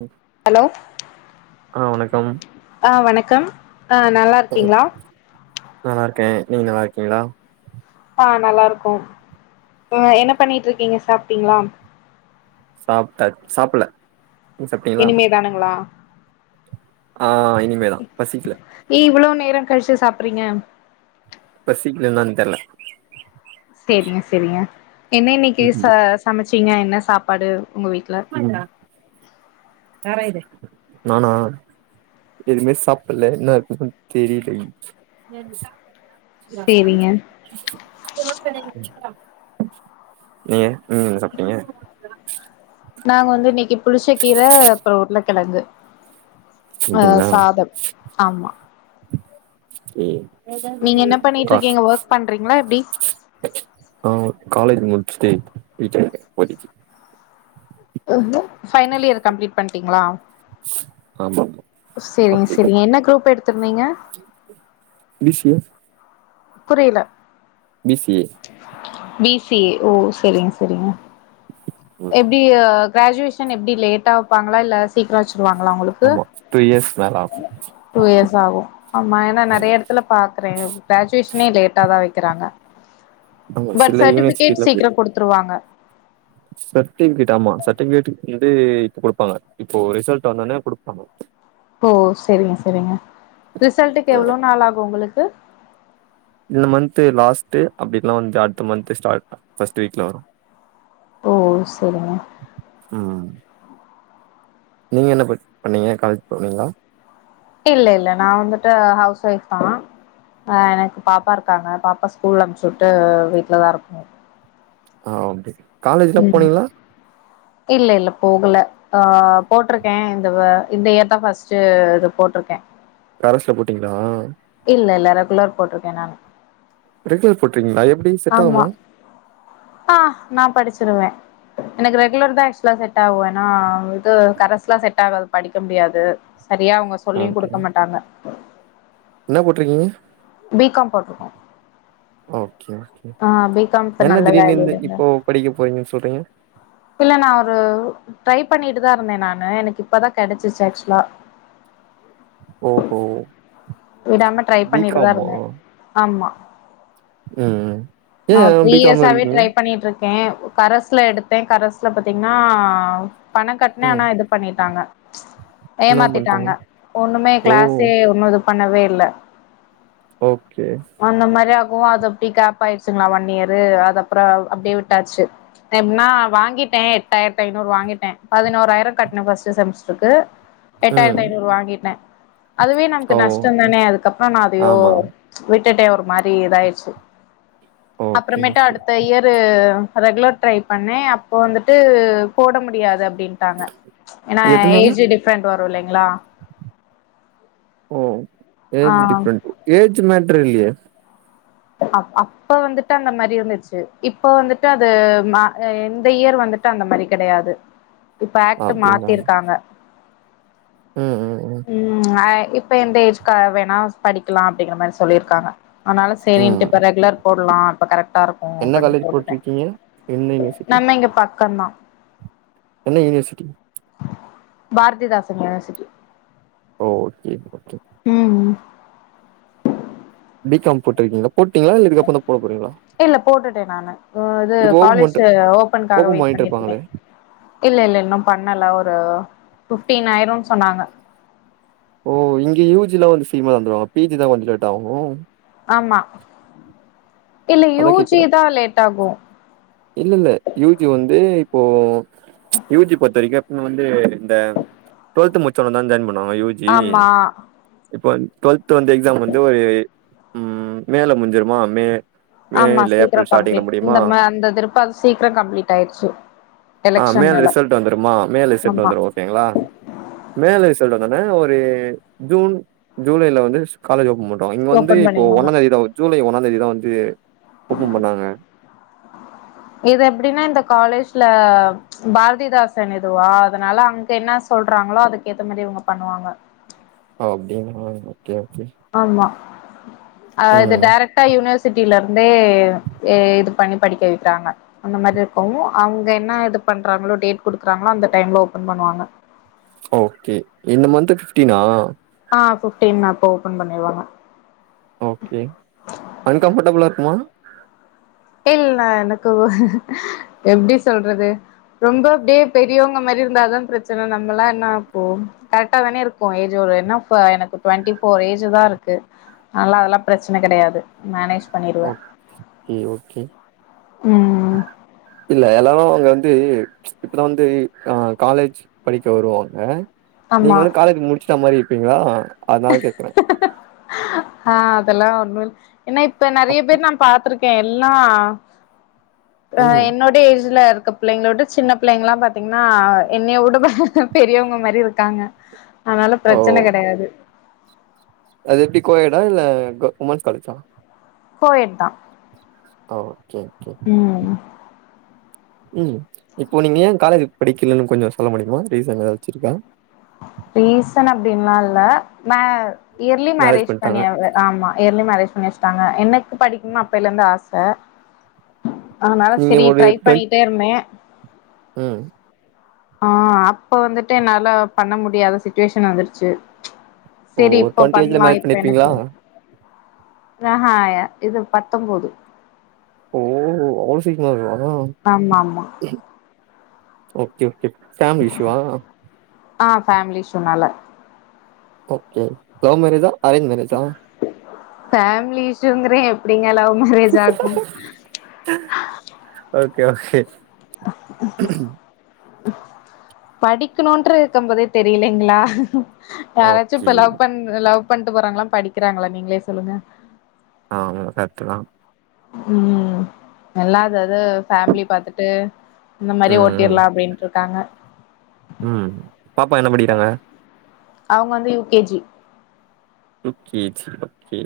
ம் ஹலோ ஆ வணக்கம் ஆ வணக்கம் ஆ நல்லா இருக்கீங்களா நல்லா இருக்கே நீங்க நல்லா இருக்கீங்களா ஆ நல்லா இருக்கோ அ என்ன பண்ணிட்டு இருக்கீங்க சாப்ட்டீங்களா சாப்டாச் சாப்ல இனிமேதானுங்ளா ஆ இனிமே தா பசிக்கல ஏ இவளோ நேர கழிச்சு சாப்பறீங்க பசிக்கல என்னான் தெர்ல சேரிங்க சேரிங்க என்ன இன்னக்கி ம் ச சமச்சீங்க என்ன சாப்பாடு ஒங்க வீட்ல [unintelligible] யாரா இது நானா எதுமே சாப்ல இன்னா இருக்குதுனு தெரிலங் [inaudible] சேரிங்க நீங்க நீங்க என்ன சாப்ட்டீங்க நாங்க வந்து இன்னக்கிப் புளிச்ச கீர அப்றோ உருளக்கெழங்கு ஆ ட்டீங்களா சாதம் ஆமா ம் ஏதாது நீங்க நீ என்ன [unintelligible] பண்ணிட்டு கா இருக்கீங்க ஒர்க் பண்றீங்களா எப்டி ஆ காலேஜ் முடிச்சுட்டு வீட்ல இருக்கே படிச்சு [inaudible] ஃபைனல் இயர் கம்ப்ளீட் பண்ட்டீங்ளா ஆமா சேரிங்க அப்டி சேரிங்க என்ன குரூப் எடுத்துருந்தீங்க பிசிஎ புரில பிசிஎ பிசிஏ ஓ சேரிங்க சேரிங்க ம் எப்டி கிராஜுவேஷன் எப்டி லேட்டா வப்பாங்களா இல்ல சீக்ரோ வச்சுருவாங்களா ஒங்களுக் ஆமா டூ இயர்ஸ் மேலதா டூ இயர்ஸ் ஆகு ஆமா ஏனா நெறைய எடத்துலப் பாக்குறே கிராஜுவேஷனே லேட்டா தா வக்கிறாங்க ஆமா பட் சில யூனிவர்சிட்டில சர்டிஃபிகேட் சீக்ரோ குடுத்துருவாங்க சர்டிஃபிகேட் ஆமா சர்டிஃபிகேட் வந்து இப்ப குடுப்பாங்க இப்போ ரிசல்ட் வந்த உடனே குடுப்பாங்க ஓ சேரிங்க சேரிங்க ரிசல்ட்டுக்கு ஆ. எவ்ளோ நாள் ஆகு உங்களுக்கு இந்த மந்து லாஸ்ட்டு அப்டி இல்னா வந்து அடுத்த மந்த் ஸ்டார்ட் ஃப்ஸ்ட் வீக்ல வரு ஓ சேரிங்க ம் நீங்க என்ன ப பண்ணீங்க காலேஜ் போனீங்களா இல்ல இல்ல நா வந்துட்டு ஹவுஸ் ஒய்ஃப் தா ஆ எனக் பாப்பா இருக்காங்க பாப்பா ஸ்கூல் அனுப்ச்சு வுட்டு வீட்ல தா இருப்போ ஆ ஓகே காலேஜ்லா ம் போனீங்களா இல்லல்ல போகல ஆ போட்ருக்கே இந்தவ இந்த இயர் தா ஃபஸ்ட்டு இது போட்ருக்கே கரஸ்ல போடீங்ளா இல்லல்ல ரெகுலர் போட்ருக்கே நானு ரெகுலர் போட்டீங்ளா எப்டி செட் ஆமா ஆகுமா ஆ நா படிச்சிருவே எனக்கு ரெகுலர் தா ஆக்சுவலா செட் ஆகு ஏனா இது கரஸ்லா செட் ஆகாது படிக்க முடியாது சரியா அவுங்க சொல்லியுங் குடுக்க மாட்டாங்க இன்னா போட்ருக்கீங்க பி காம் போட்ருக்கோ ஓகே ஓகே ஆ பி காம் இப்ப என்ன நல்ல திடீர்னிந் இந்த வேல்யூலங்க இப்போ படிக்க போறீங்கன் சொல்றீங்க இல்ல நா ஒரு ட்ரை பண்ணிட்டு தா இருந்தே நானு எனக்கு இப்பதா கெடச்சிச்சி ஆக்சுலா ஓஹோ விடாம ட்ரை பி பண்ணிட்டுதா காம் ஆ இருந்தே ஆமா ம் ஏ நா ஒரு த்ரீ பி காம் இயர்ஸாவே எடுக்கீங்க ட்ரை பண்ணிட்ருக் கே கரசுல எடுத்தே கரசுல பாத்தீங்கன்னா பணம் கட்னே ம் ஆனா இது பண்ணிட்டாங்க என்ன பண்ட்டாங்க ஏமாத்திட்டாங்க ஒன்னுமே ஓ கிளாஸே ஒன்னு இது பண்ணவே இல்ல ஓகே அந்த மாரி அப்பவு அது அப்டி கேப் ஆயிர்சுங்ளா ஒன் இயரு அது அப்ற அப்டியே விட்டாச்சு எப்ட்னா வாங்கிட்டே எட்டாயிர்த்தைநூறு வாங்கிட்டே பதினோறாயிர கட்ணே ஃபஸ்ட் செம்ஸ்ட்ருக்கு ம் எட்டாயிர்த்தைநூறு வாங்கிட்ட அதுவே நமக்கு ஓ ஓகே நஷ்டந்தானே அதுகப்ற நா அதயோ ஆமா விட்டுட்டே ஒரு மாரி இதாயிருச்சு ஓகே அப்றமேட்டு ஓகே அடுத்த இயர் தூ ரெகுலர் டரை பண்ணே அப்ப வந்துட்டு போட முடியாது அப்டின் டாங்க ஏனா எதுனால ஏஜ் டிஃப்ரண்ட் வரு இல்லைங்ளா ஓ ஆ ஏஜ் டிஃப்ரண்ட் ஏஜ் மேட்ரில்லயே அ அப்ப வந்துட்டு அந்த மாரி இருந்துச்சி இப்ப வந்துட்டு அது ம இந்த இயர் வந்துட் டு அந்த மாரி கெடயாது இப்ப ஆக்ட் அப்டிங்களா மாத்திர்காங்க ம் ம் ம் உம் அ இப்ப எந்த ஏஜ்கா வேணா படிக்லா அப்டிங்கிற மாரி சொல்லிருக்காங்க அதனால செரின்டு ம் இப்ப ரெகுலர் போட்லா அப்ப கரெக்டா இருக் கு என்ன அப்டின்னு காலேஜ் போட்டுட்டே போட்ருக்கீங்க என்ன யூனிவர்சிட்டி நம்ம இங்க பக்கந்தா என்ன யுனிவர்சிட்டி பாரதிதாசன் யுனிவர்சிட்டி ஓ சேர்ப்ப சேர் ம் ம் பி காம் போட்ருக்கீங்களா போட்டீங்களா இல்ல இதுக்கப்றந்தா போடப்போறீங்களா இல்ல போட்டுட்டே நானு ம் இது ஓப்பன் பண்ட்டு காலேஜூ ஓபன்க்காக ஓப்பன் வெயிட் பண்ணிட்டு இருக்கே இருப்பாங்களே இல்ல இல்ல இன்னு பண்ணல ஒரு பிஃப்டீன் ஆயிரு சொன்னாங்க ஓ இங்க யூ ஜ ல்லா வந்து சீக்கமா தொந்துவாங்க பி ஜி தா கொஞ்ச லேட் ஆகு ஆம்மா இல்ல யூ ஜி தா லேட் ஆகு இல்லல்ல யூ ஜி வந்து இப்போ யூ ஜி பொத்த வரைக்கு இவங்க வந்து இந்த டுவெல்த் முடிச்சவ தான் ஜாயின் பண்ணுவாங்க யூ ஜி ஆமா இப்போ டுவெல்த் வந்து எக்ஸாம் வந்து ஒரு ம் மேல முடிஞ்சிருமா மே மே ஆமா இல்ல சீக்ரோ ஏப்ரல் ஸ்டார்டிங்ல கம்ப்ளீட் முடியுமா இந்த ம இந்த திருப்பு அது சீக்ரோ கம்ப்ளீட் ஆயிருச்சு ஆ மேல எலெக்ஷன்னால ரிசல்ட் வந்துருமா மேல ரிசெட் ஆமா வந்துரு கேங்களா மேல ரிசல்ட் வந்தொடனே ஒரு ஜூன் ஜூலைல வந்து காலேஜ் ஓப்பன் பண்றுவா இங்க வந்து ஓபன் இப்போ பண்ணிருவாங்க ஒன்னா தேதிதாவுத் ஜூலை ஒன்னாந் தேதிதா வந்து ஓப்பன் பண்ணாங்க இதெப்டினா இந்த காலேஜ்ல பாரதிதாசன் இதுவா அதனால அங்க என்ன சொல்றாங்களோ அதுக்கேத்த மாரி இவங்க பண்ணுவாங்க ஓ அப்டினா ஓகே ஓகே ஆமா அ இது ம் டேரக் டா யூனிவர்சிட்டியில இருந்தே ஏ இது பண்ணி படிக்க வைக்றாங்க அந்த மாரி இருக்கவு அவங்க என்ன இது பண்றாங்களோ டேட் குடுக்குறாங்களோ அந்த டைம்ல ஓபன் பண்ணுவாங்க ஓகே இந்த மந்த்து ஃபிப்டீனா ஆ ஃபிப்டீன்தா அப்ப ஓபன் பண்ணிருவாங்க ஓகே அன்கம்ஃபர்டபுளா இருக்குமா இல்ல எனக்குவ் எப்டி சொல்றது ரொம்ப அப்டியே பெரியவங்க மாரி இருந்தாதா பிரச்சன நம்மளா என்னா அப்போ கரெக்டா தானே இருக்கோ ஏஜ் ஒரு என்னாஃபு எனக்கு டவெண்ட்டி ஃபோர் ஏஜுதா இருக்கு நாலா அதெல்லா பிரச்சன கெடையாது மேனேஜ் பண்ணிருவே இ ஓகே ம் இல்ல எல்லாரு அங்க வந்த் து இப்போதா வந்து அ காலேஜ் படிக்க வருவாங்க நீங்க ஆமா வந்து காலேஜி முடிச்சிட்ட மாரி இருப்பீங்ளா அதனால கேக்குறே ஹா அதெல்லா ஒண்ணு இல் என்னா இப்ப நெறைய அப் பேர் நா பாத்துருக் கே எல்லா அ ம் என்னோட் ட ஏஜுல இருக்க பிள்ளைங்ள விட சின்ன பிள்ளைங்ளா பாத்தீங்னா என்னையவுடப பெரியவங்க மாரி இருக்காங்க அதனால ஓ பிரச்சன கெடையாது அது எப்டி கோயேடா இல்ல கொ உமன்ஸ் காலேஜா கோயேட் தா ஓ ஓகே ஓகே ம் ம் இப்போ நீங்க ஏ காலேஜு படிக்கலனு கொஞ்சோ சொல்ல முடியுமா ரீசன் எதாச்சு இருக்கா ரீசன் அப்டின்லா இல்ல மே இயர்லி மேரேஜ் பண்ணியவ ஆமா இயர்லி மேரேஜ் பண்ணி வச்ட்டாங்க எனக்கு படிக்கணு அப்பைலருந்து ஆச அதனால நீங்க சரி ட்ரை பண்ணிட்டே இருந்தே உம் ஆ அப்ப வந்துட்டு என்னால பண்ண முடியாத சிச்சுவேஷன் வந்துருச்சு ஓ செரி ஒரு இப்ப டுவெண்டி ஏஜ்ல பண்லா மேரேஜ் இப்ப பண்ணிருப்பீங்களா எனக்கு ஆஹாய இது பத்தொம்போது ஓ அவளோ சீக்கமாவேவா ஆமாமா ஓகே ஓகே ஃபேமிலி இஷ்யூவா ஆ ஃபேமிலி இஷ்யூ நால ஓகே லவ் மேரேஜா அரேஞ் மேரேஜா ஃபேமிலி இஷ்யூங்கிறே எப்டிங்க லவ் மேரேஜ் ஆகு ஓகே ஓகே [inaudible] படிக்கணுற்ற இருக்கு போதே தெரிலைங்ளா யாராச்சு இப்ப ஓகே லவ் பண் லவ் பண்ட்டு போறாங்களா படிக்கறாங்களா நீங்களே சொல்லுங்க ஆ கரட்டுதா ம் எல்லா அதுதது ஃபேமிலி பாத்துட்டு இந்த மாரி ம், ம், ஓட்டிர்லா அப்டின்ட்ருக்காங்க ம் பாப்பா என்ன படிக்கறாங்க அவுங்க வந்து U K G U K G okay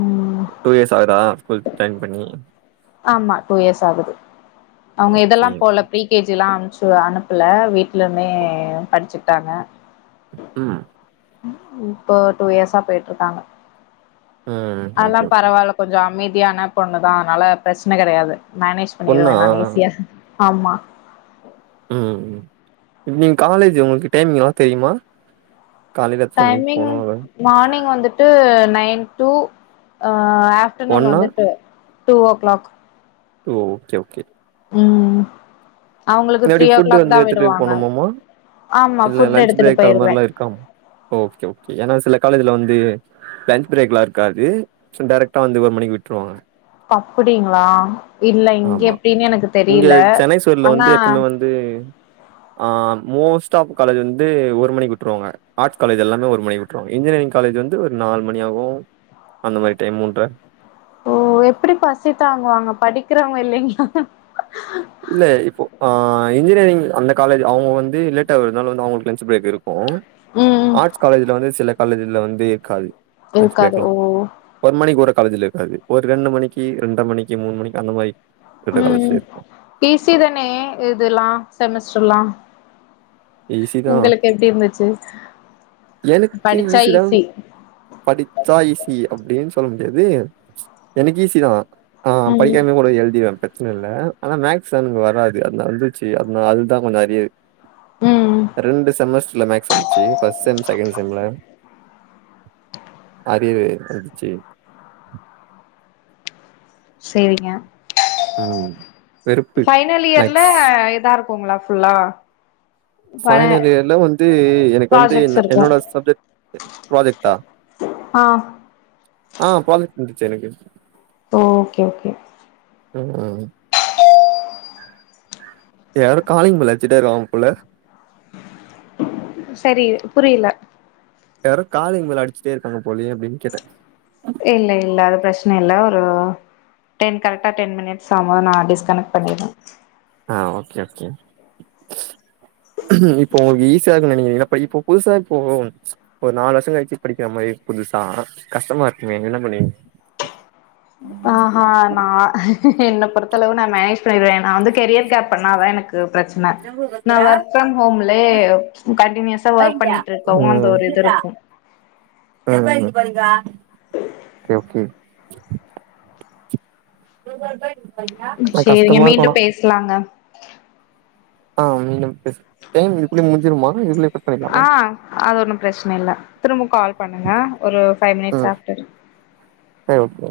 ம் டூ இயர்ஸ் ஆகுதா ஸ்கூல் ஜாயின் பண்ணி ஆமா டூ இயர்ஸ் ஆகுது அவுங்க இதெல்லா ஓகே. போல ப்ரீ கே ஜிலா அனுச்சு அனுப்பல வீட்டலமே படிச்சுட்டாங்க ம் இப்போ டூ இயர்ஸா போயிட்ருக்காங்க ம். அதலா ஓகே, ஓகே. பரவால்ல கொஞ்சோ அமைதியான பொண்ணு தா அதனால பிரச்சன கெடையாது மேனேஜ் பண்ணிருவ பொண்ணா? நானு ஈஸியா ஆமா ம் ம் ம் இப்ப நீங்க காலேஜ் உங்களுக்கு டைம் [unintelligible] தெரிமா டைமிங் மார்னிங் வந்துட்டு நைன் டூ ஆ அப் ஆப்டர்நூன் வந்துட்டு two o'clock two okay okay ம் அவுங்களுக்கு த்ரீ இல்லாட்டி ஓ ஃபுட் கிளாக் தா வந்து எடுத்துட்டு விடுவாங்க போணுமாமா? ஆமா இல்ல ஃபுட் லஞ்ச் எடுத்துட்டு பிரேக் அது போயிருவே மாரிலாம் இருக்காமா? ஓகே ஓகே ஏன்னா சில காலேஜ்ல வந்து லன்ச் பிரேக்லா இருக்காது டைரக்ட்டா வந்து ஒரு மணிக்கு விட்ருவாங்க அப்படிங்களா இல்ல இங்க ஆமா. எப்டின்னு எனக்கு தெரீல அனா அது ஆ மோஸ்ட்டாப் காலேஜ் வந்து ஒரு மணிக்கு விட்ருவாங்க ஆட்ஸ் காலேஜ் எல்லாமே ஒரு மணி உட்ருவாங்க இன்ஜினியரிங் காலேஜ் வந்து ஒரு நாலு மணியாவூ அந்த மாரி டைம் மூன்ற ஓ எப்படி பசித்தாங்குவாங்க படிக்கறவங்க இல்லிங்ளா இல்ல இப்போ ஆ இன்ஜினியரிங் அந்த காலேஜ் அவங்க வந்து லேட்டாவரனால வந்து அவங்களுக்கு லன்ச் பிரேக் இருக் கு ம் ம் ஆர்ட்ஸ் காலேஜ்ல வந்து சில காலேஜ்ல வந்து இருக்காது லன்ச் இருக்காது ஃபிரேக்லா ஓ ஒரு மணிக்கு உற காலேஜ்ல இருக்காது ஒரு ரெண்டு மணிக்கு ரென்ர மணிக்கு மூணு மணிக்கு அந்த மாரி இருக்கிற காலேஜ்ல ம் இருக்கு பீ சி தானே இதுலா செமஸ்டர்ல்லா ஈஸி தா உங்களுக்கு எப்டி இருந்துச்சு எனக்கு படிச்சா ஈசிதா ஈஸி படிச்சா ஈசி அப்டின்னு சொல்ல முடியாது எனக்கு ஈசி தா ஆ ம் படிக்காமே கூ ட எழுதிருவ பிரச்சன இல்ல அனா மேஸ்க்ஸ் எனக்கு வராது அது வந்துச்சு அது நாலுதா கொஞ்ச அரியர் ம் ரெண்டு செமஸ்டர்ல மேக்ஸ் வந்துச்சு ஃபஸ்ட் செம் செகண்ட் செம்ல அரியரு வந்துச்சி சேரிங்க ம். வெறுப்பு பைனல் இயர்ல மேக்ஸ். எதா இருக் குங்ளா ஃபுல்லா ப பைனல் இயர்ல வந்து எனக்கு வந்து ப்ராஜெக்ட்ஸ் என் இருக்கு என்னோட சப்ஜெக்ட் ப்ராஜெக்டா ஆ ஆ ப்ராஜெக்ட் வந்துச்சே எனக்கு ஓ ஓகே ஓகே ம் யாரோ காலிங் பெல் அடிச்சிட்டே இருக்காங்க போல சரி புரியல யாரோ காலிங்பெல்ல அடிச்சுட்டே இருக்காங்க போலியே அப்டின்னு கேட்டே இல்ல இல்ல அது பிரச்ச்ன இல்ல ஒரு டென் கரெக்டா டென் மினிட்ஸ் ஆம் போது நா டிஸ்கனெக்ட் பண்ணிடுவே ஆ ஓகே ஓகே இப்ப உங்களுக்கு ஈஸியா இருக்கு நினைக்கிறீங்ளா இப்ப புதுசா இப்போ ஒரு நாலு வருஷோ கழிச்சு படிக்கிற மாரி புதுசா கஷ்டமாருக்குமே என்ன பண்ணுவீங்க ஆ நா என்ன பொறுத்த அளவு நா மேனேஜ் பண்ணிடுவே நா வந்து கெரியர் கேப் பண்ணாதா எனக்கு பிரச்ன நா ஒர்க் ஃப்ரம் ஹோம்லே கண்டினியூஸா ஒர்க் பண்ணிட்டுருக்கவு அந்த ஒரு இதுருக்கு [unintelligible] ஓ கே ஓ கே கொஞ்சோ கஷ்டமாருக்கு ஆனா இருக்லாங்க ஆ நீங்க பேசுங் டைம் இதுகுள்ளே முஞ்சுடுமா இதுகுல்லே பே ஆ அது ஒண்ணும் பிரச்சன இல்ல திரும்ப கால் பண்ணுங்க ஒரு ஃபைவ் மினிட்ஸ் அஃப்டர் எ ஓ கே